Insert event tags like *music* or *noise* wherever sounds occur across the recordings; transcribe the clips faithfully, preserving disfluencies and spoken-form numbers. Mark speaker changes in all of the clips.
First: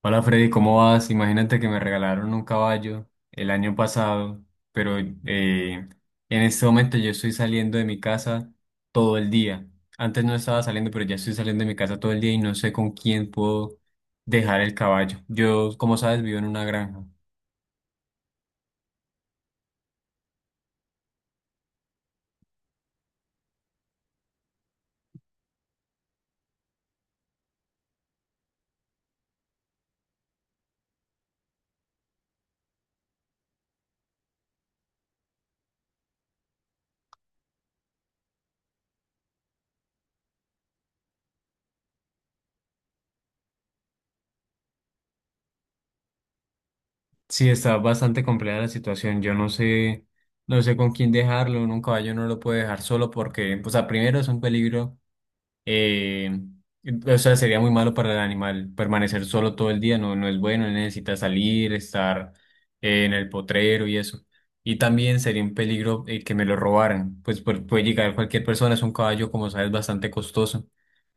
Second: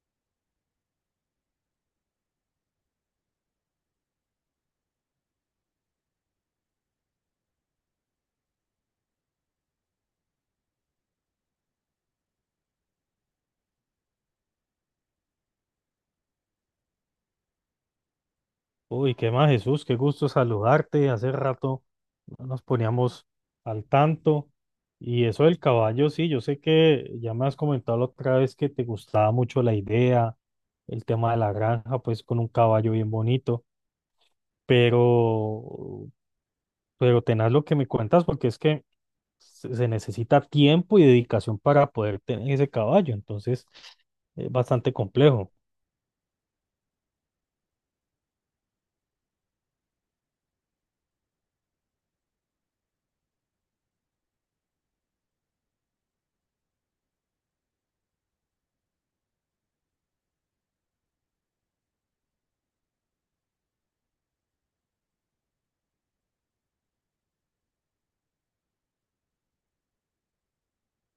Speaker 1: Hola Freddy, ¿cómo vas? Imagínate que me regalaron un caballo el año pasado, pero eh, en este momento yo estoy saliendo de mi casa todo el día. Antes no estaba saliendo, pero ya estoy saliendo de mi casa todo el día y no sé con quién puedo dejar el caballo. Yo, como sabes, vivo en una granja.
Speaker 2: Uy, qué más, Jesús, qué gusto saludarte. Hace rato no nos poníamos al tanto. Y eso del caballo, sí, yo sé que ya me has comentado la otra vez que te gustaba mucho la idea, el tema de la granja, pues con un caballo bien bonito, pero, pero tenaz lo que me cuentas porque es que se se necesita tiempo y dedicación para poder tener ese caballo. Entonces, eh, bastante complejo.
Speaker 1: Sí, está bastante compleja la situación. Yo no sé, no sé con quién dejarlo. Uno, Un caballo no lo puede dejar solo porque, o sea, primero es un peligro. Eh, o sea, sería muy malo para el animal permanecer solo todo el día, no, no es bueno, él necesita salir, estar eh, en el potrero y eso. Y también sería un peligro, eh, que me lo robaran, pues pu- puede llegar cualquier persona, es un caballo, como sabes, bastante costoso.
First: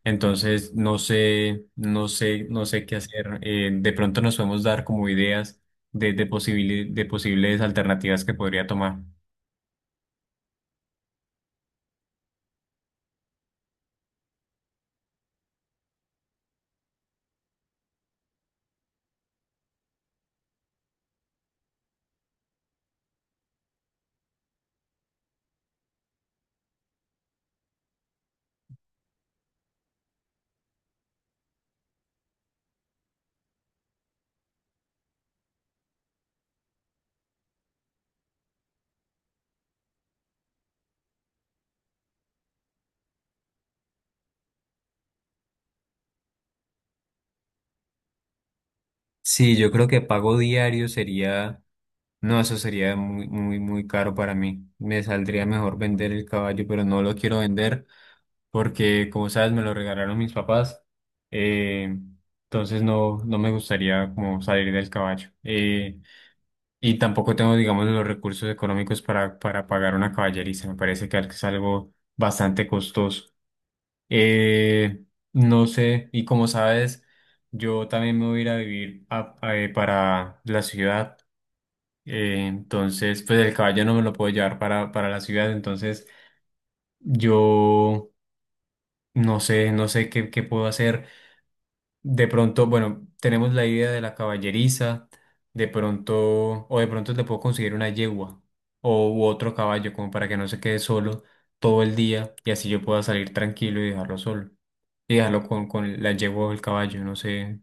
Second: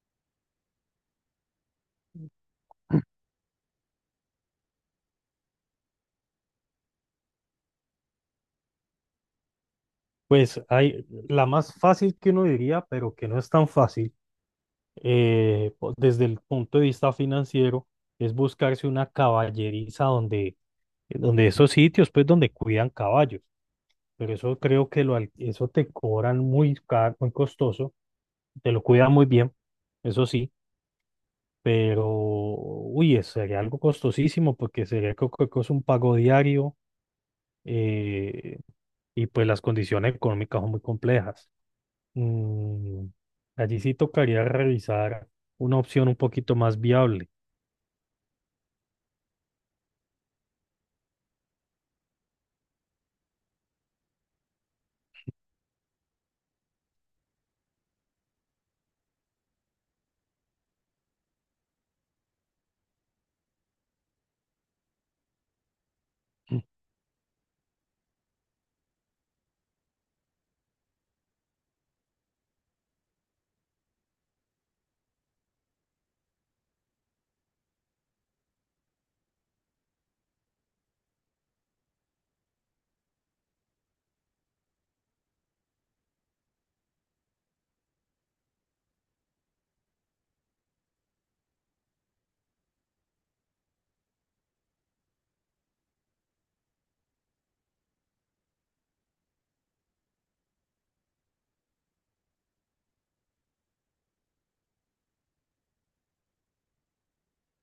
Speaker 1: Entonces, no sé, no sé, no sé qué hacer. Eh, de pronto nos podemos dar como ideas de, de, posibili- de posibles alternativas que podría tomar.
Speaker 2: Pues hay la más fácil que uno diría, pero que no es tan fácil eh, po- desde el punto de vista financiero, es buscarse una caballeriza donde, donde esos sitios, pues donde cuidan caballos, pero eso creo que lo, al- eso te cobran muy caro, muy costoso, te lo cuidan muy bien, eso sí, pero, uy, eso sería algo costosísimo porque sería creo que co- co- es un pago diario eh, y pues las condiciones económicas son muy complejas. Mm, allí sí tocaría revisar una opción un poquito más viable.
Speaker 1: Sí, yo creo que pago diario sería... No, eso sería muy, muy, muy caro para mí. Me saldría mejor vender el caballo, pero no lo quiero vender porque, como sabes, me lo regalaron mis papás. Eh, entonces no, no me gustaría como salir del caballo. Eh,
Speaker 2: Mm,
Speaker 1: y tampoco tengo, digamos, los recursos económicos para, para pagar una caballeriza. Me parece que es algo bastante costoso. Eh, no sé, y como sabes, yo también me voy a ir a vivir a- a- eh, para la ciudad. Eh, entonces, pues el caballo no me lo puedo llevar para, para la ciudad, entonces yo no sé, no sé qué, qué puedo hacer. De pronto, bueno, tenemos la idea de la caballeriza, de pronto, o de pronto le puedo conseguir una yegua o u otro caballo, como para que no se quede solo todo el día y así yo pueda salir tranquilo y dejarlo solo. Y dejarlo con, con la yegua o el caballo, no sé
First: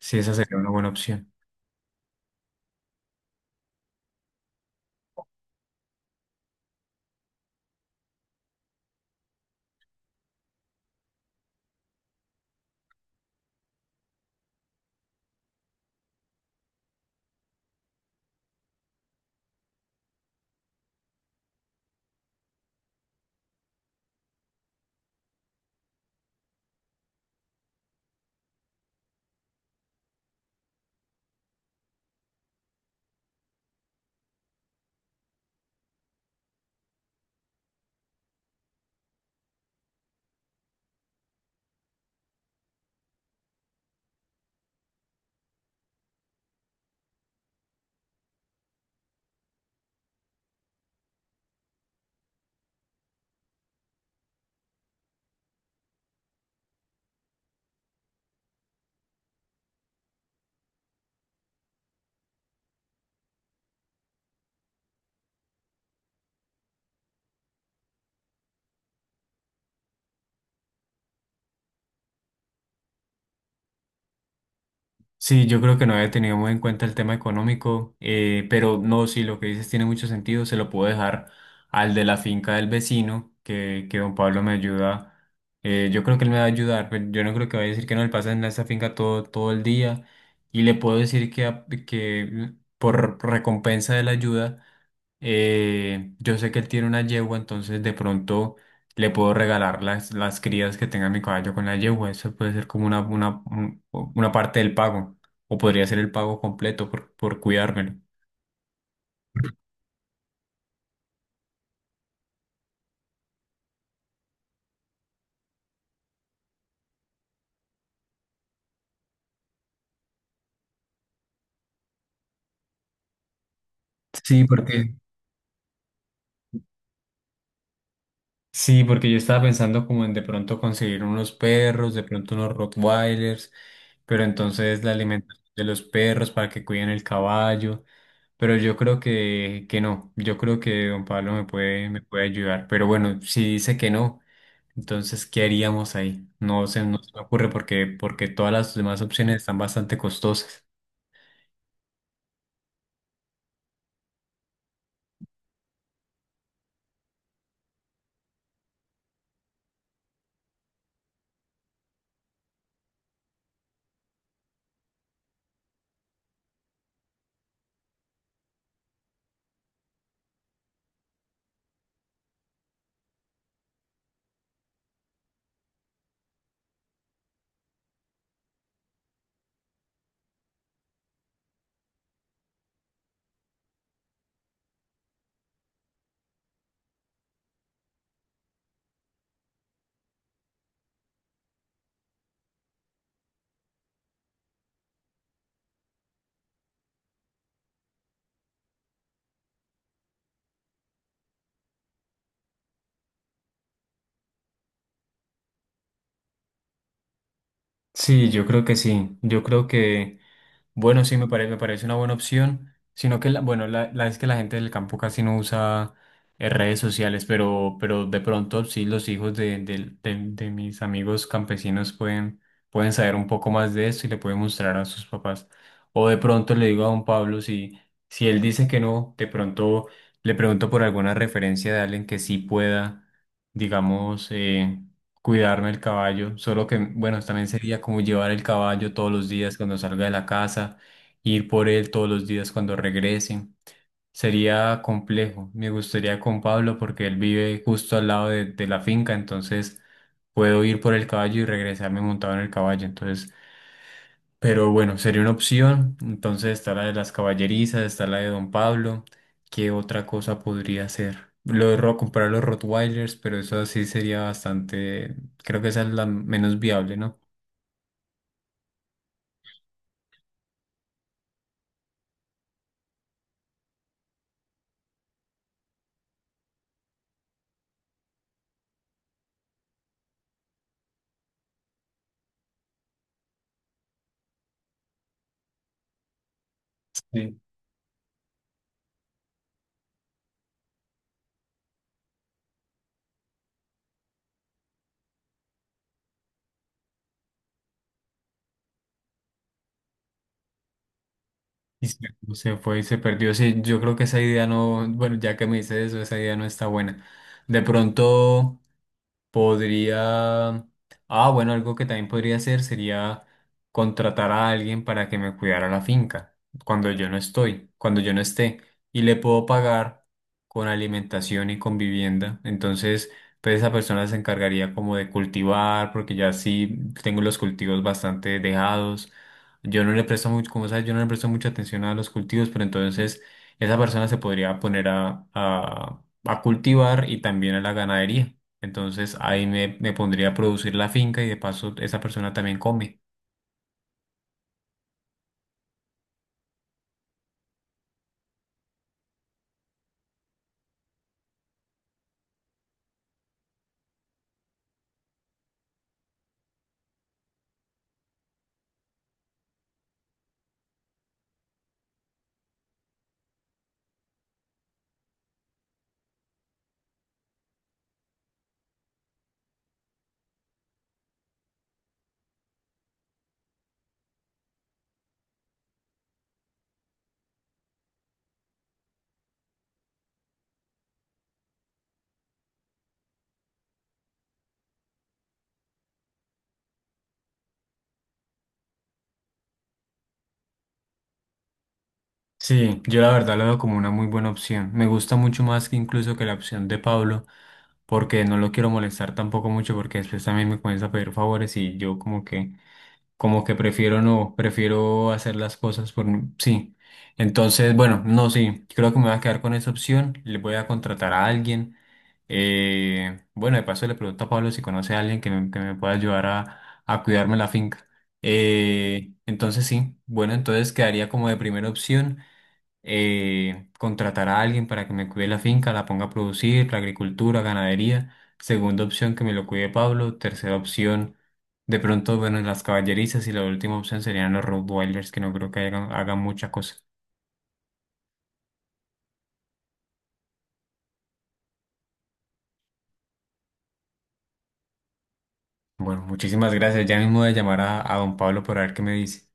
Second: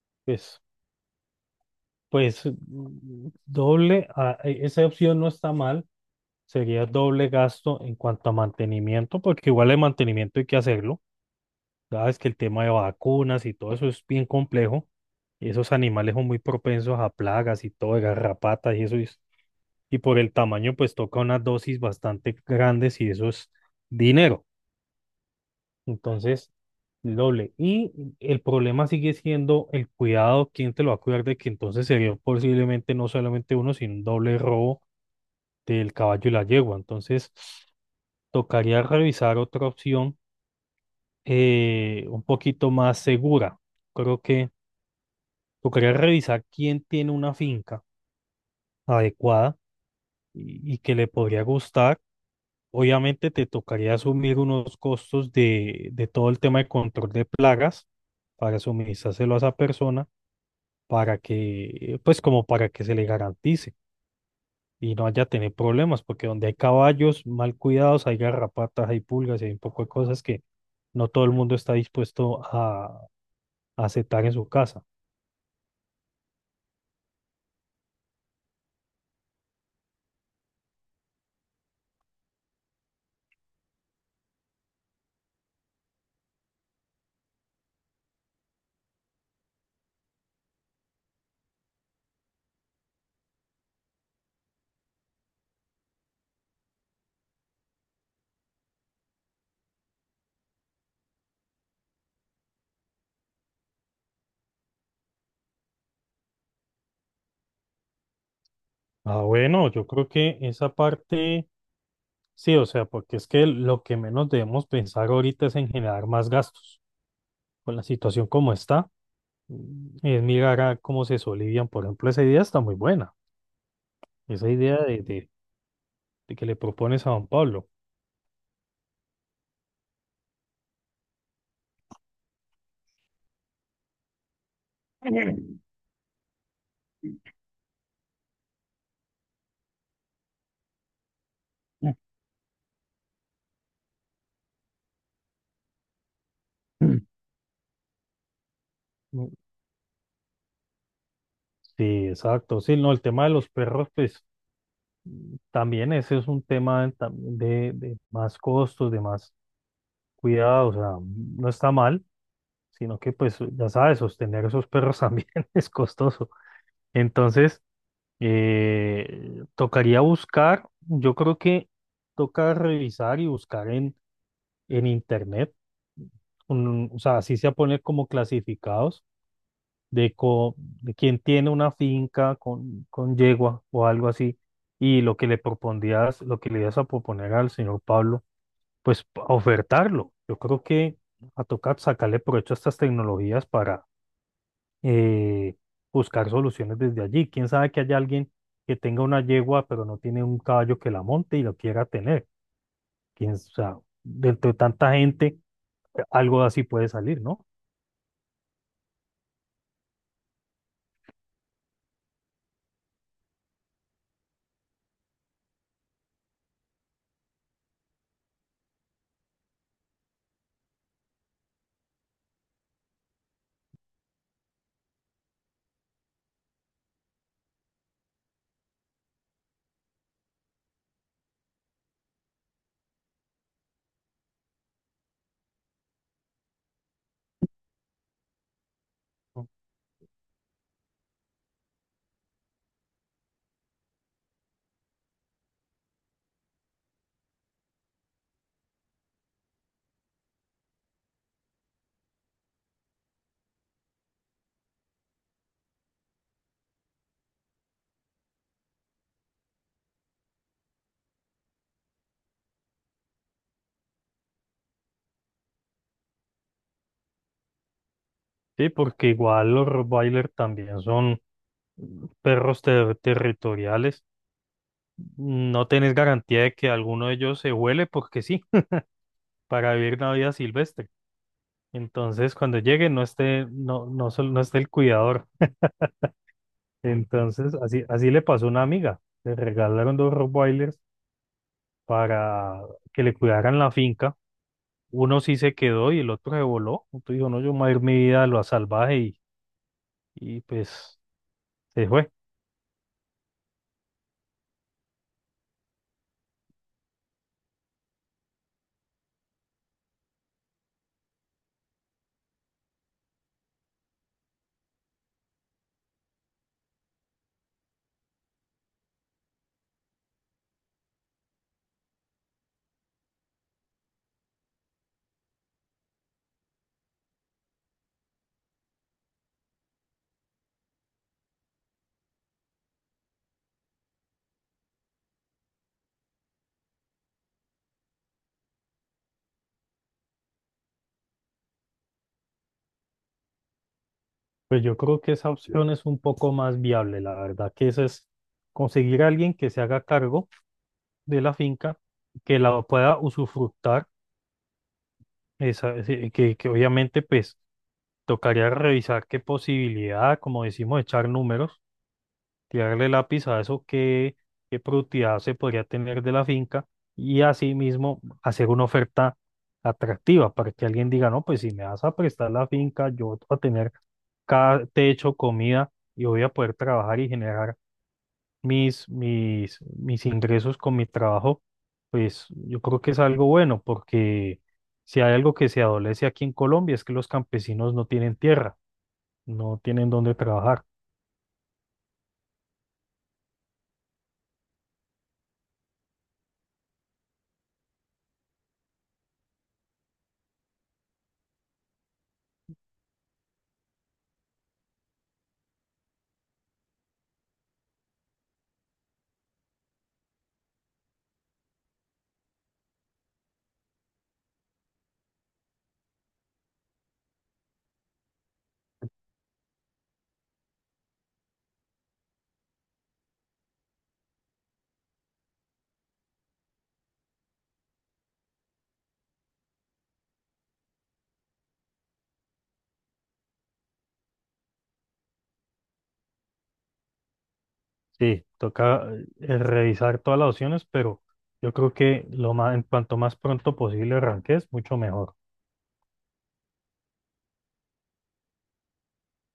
Speaker 1: si esa sería
Speaker 2: Pues,
Speaker 1: una buena opción.
Speaker 2: pues mm, doble, ah, e- esa opción no está mal, sería doble gasto en cuanto a mantenimiento, porque igual el mantenimiento hay que hacerlo. Sabes que el tema de vacunas y todo eso es bien complejo. Esos animales son muy propensos a plagas y todo, de garrapatas y eso. Y, y por el tamaño, pues toca unas dosis bastante grandes y eso es dinero. Entonces, el doble. Y el problema sigue siendo el cuidado, quién te lo va a cuidar de que entonces sería posiblemente no solamente uno, sino un doble robo del caballo y la yegua. Entonces, tocaría revisar otra opción eh, un poquito más segura. Creo que tocaría revisar quién tiene una finca adecuada y, y que le podría gustar. Obviamente te tocaría asumir unos costos de, de todo el tema de control de plagas para suministrárselo a esa persona para que, pues como para que se le garantice y no haya tener problemas, porque donde hay caballos mal cuidados, hay garrapatas, hay pulgas y hay un poco de cosas que no todo el mundo está dispuesto a, a aceptar en su casa.
Speaker 1: Sí, yo creo que no había tenido muy en cuenta el tema económico, eh, pero no, sí, lo que dices tiene mucho sentido, se lo puedo dejar al de la finca del vecino, que, que don Pablo me ayuda, eh, yo creo que él me va a ayudar, pero yo no creo que vaya a decir que no le pasa en esa finca todo, todo el día, y le puedo decir que, a- que por recompensa de la ayuda eh, yo sé que él tiene una yegua, entonces de pronto le puedo regalar las, las crías que tenga mi caballo con la yegua. Eso puede ser como una, una, un- una parte del pago. O podría ser el pago completo por, por cuidármelo.
Speaker 2: Ah, bueno, yo creo que esa parte, sí, o sea, porque es que lo que menos debemos pensar ahorita es en generar más gastos. Con la situación como está, mm, es mirar a cómo se solivian. Por ejemplo, esa idea está muy buena,
Speaker 1: Sí,
Speaker 2: esa idea
Speaker 1: porque
Speaker 2: de, de de que le propones a don Pablo.
Speaker 1: sí, porque yo estaba pensando como en de pronto conseguir unos perros, de pronto unos Rottweilers, pero entonces la alimentación de los perros para que cuiden el caballo. Pero yo creo que, que no, yo creo que don Pablo me puede, me puede
Speaker 2: *clears throat*
Speaker 1: ayudar. Pero bueno, si dice que no. Entonces, ¿qué haríamos ahí? No se, no se me ocurre porque, porque todas las demás
Speaker 2: Mm,
Speaker 1: opciones están bastante costosas.
Speaker 2: Sí, exacto. Sí, no, el tema de los perros, pues también ese es un tema también de, de más costos, de más cuidado. O sea, mm, no está mal, sino que pues ya sabes, sostener esos perros también *laughs* es costoso. Entonces, eh, tocaría buscar, yo creo que toca revisar y buscar en, en internet, un- o sea, así se pone como clasificados de, co- de quien tiene una finca con, con yegua o algo así, y lo que le propondías, lo que le ibas a proponer al señor Pablo, pues p- ofertarlo. Yo creo que a tocar sacarle provecho a estas tecnologías para eh, buscar soluciones desde allí. Quién sabe que haya alguien que tenga una yegua, pero no tiene un caballo que la monte y lo quiera tener. Quién, o sea, dentro de tanta gente, algo así puede salir, ¿no?
Speaker 1: Sí, yo creo que sí. Yo creo que... Bueno, sí, me parece, me parece una buena opción, sino que, la- bueno, la, la es que la gente del campo casi no usa eh, redes sociales, pero, pero de pronto sí los hijos de, de de- de mis amigos campesinos pueden, pueden saber un poco más de esto y le pueden mostrar a sus papás. O de pronto le digo a don Pablo, si, si él dice que no, de pronto le pregunto por alguna referencia de alguien que sí pueda, digamos, eh, cuidarme el caballo, solo que, bueno, también sería como llevar el caballo todos los días cuando salga de la casa, ir por él todos los días cuando regrese. Sería complejo. Me gustaría con Pablo porque él vive justo al lado de, de la finca, entonces puedo ir por el caballo y regresarme montado en el caballo. Entonces pero bueno, sería una opción. Entonces está la de las caballerizas, está la de don Pablo. ¿Qué otra cosa podría ser? Lo de ro- comprar los Rottweilers, pero eso sí sería bastante. Creo que esa es la menos viable, ¿no?
Speaker 2: Sí, porque igual los Rottweiler también son perros ter- territoriales, no tenés garantía de que alguno de ellos se huele porque sí, *laughs* para vivir una vida silvestre. Entonces, cuando llegue, no esté, no, no, sol- no esté el cuidador.
Speaker 1: Sí.
Speaker 2: Entonces, así, así le pasó a una amiga. Le regalaron dos Rottweilers para que le cuidaran la finca. Uno sí se quedó y el otro se voló. Entonces dijo, no, yo me voy a ir mi vida a lo salvaje y, y pues
Speaker 1: Y
Speaker 2: se
Speaker 1: se,
Speaker 2: fue.
Speaker 1: se fue y se perdió. Sí, yo creo que esa idea no. Bueno, ya que me dices eso, esa idea no está buena. De pronto. Podría... Ah, bueno, algo que también podría hacer sería contratar a alguien para que me cuidara la finca cuando yo no estoy, cuando yo no esté. Y le puedo pagar con alimentación y con vivienda. Entonces, pues esa persona se encargaría como de cultivar, porque ya sí tengo los cultivos bastante dejados. Yo no le presto mucho, como sabes, yo no le presto mucha atención a los cultivos, pero entonces esa persona se podría poner a, a, a cultivar y también a la ganadería. Entonces ahí me, me pondría a producir la finca y de paso esa persona también come.
Speaker 2: Pues yo creo que esa opción es un poco más viable, la verdad, que esa es conseguir a alguien que se haga cargo de la finca, que la pueda usufructar, esa, ese- que, que obviamente pues tocaría revisar qué posibilidad, como decimos, echar números tirarle lápiz a eso que qué productividad se podría tener de la finca y asimismo hacer una oferta atractiva para que alguien diga, no, pues si me vas a prestar la finca, yo voy a tener cada techo, comida y voy a poder trabajar y generar mis, mis, mis ingresos con mi trabajo, pues yo creo que es algo bueno porque si hay algo que se adolece aquí en Colombia es que los campesinos no tienen tierra, no tienen dónde trabajar.
Speaker 1: Sí, yo la verdad lo veo como una muy buena opción. Me gusta mucho más que incluso que la opción de Pablo, porque no lo quiero molestar tampoco mucho porque después también me comienza a pedir favores y yo como que como que prefiero no, prefiero hacer las cosas por mí. Sí. Entonces, bueno, no, sí, creo que me voy a quedar con esa opción. Le voy a contratar a alguien. Eh, bueno, de paso le pregunto a Pablo si conoce a alguien que me, que me pueda ayudar a, a cuidarme la finca. Eh, entonces, sí, bueno, entonces quedaría como de primera opción eh, contratar a alguien para que me cuide la finca, la ponga a producir, la agricultura, ganadería. Segunda opción, que me lo cuide Pablo. Tercera opción, de pronto, bueno, las caballerizas. Y la última opción serían los Rottweilers, que no creo que hagan, hagan mucha cosa.
Speaker 2: Sí, toca eh, eh, revisar todas las opciones, pero yo creo que lo más, en cuanto más pronto posible arranques, mucho mejor.
Speaker 1: Bueno, muchísimas gracias. Ya mismo voy a llamar a, a don Pablo por ver qué me dice.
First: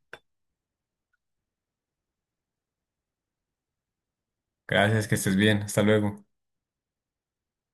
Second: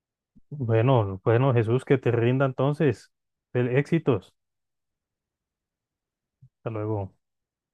Speaker 2: Bueno, bueno, Jesús, que te rinda entonces. Fel- Éxitos.
Speaker 1: Gracias, que estés bien. Hasta luego.
Speaker 2: Hasta luego.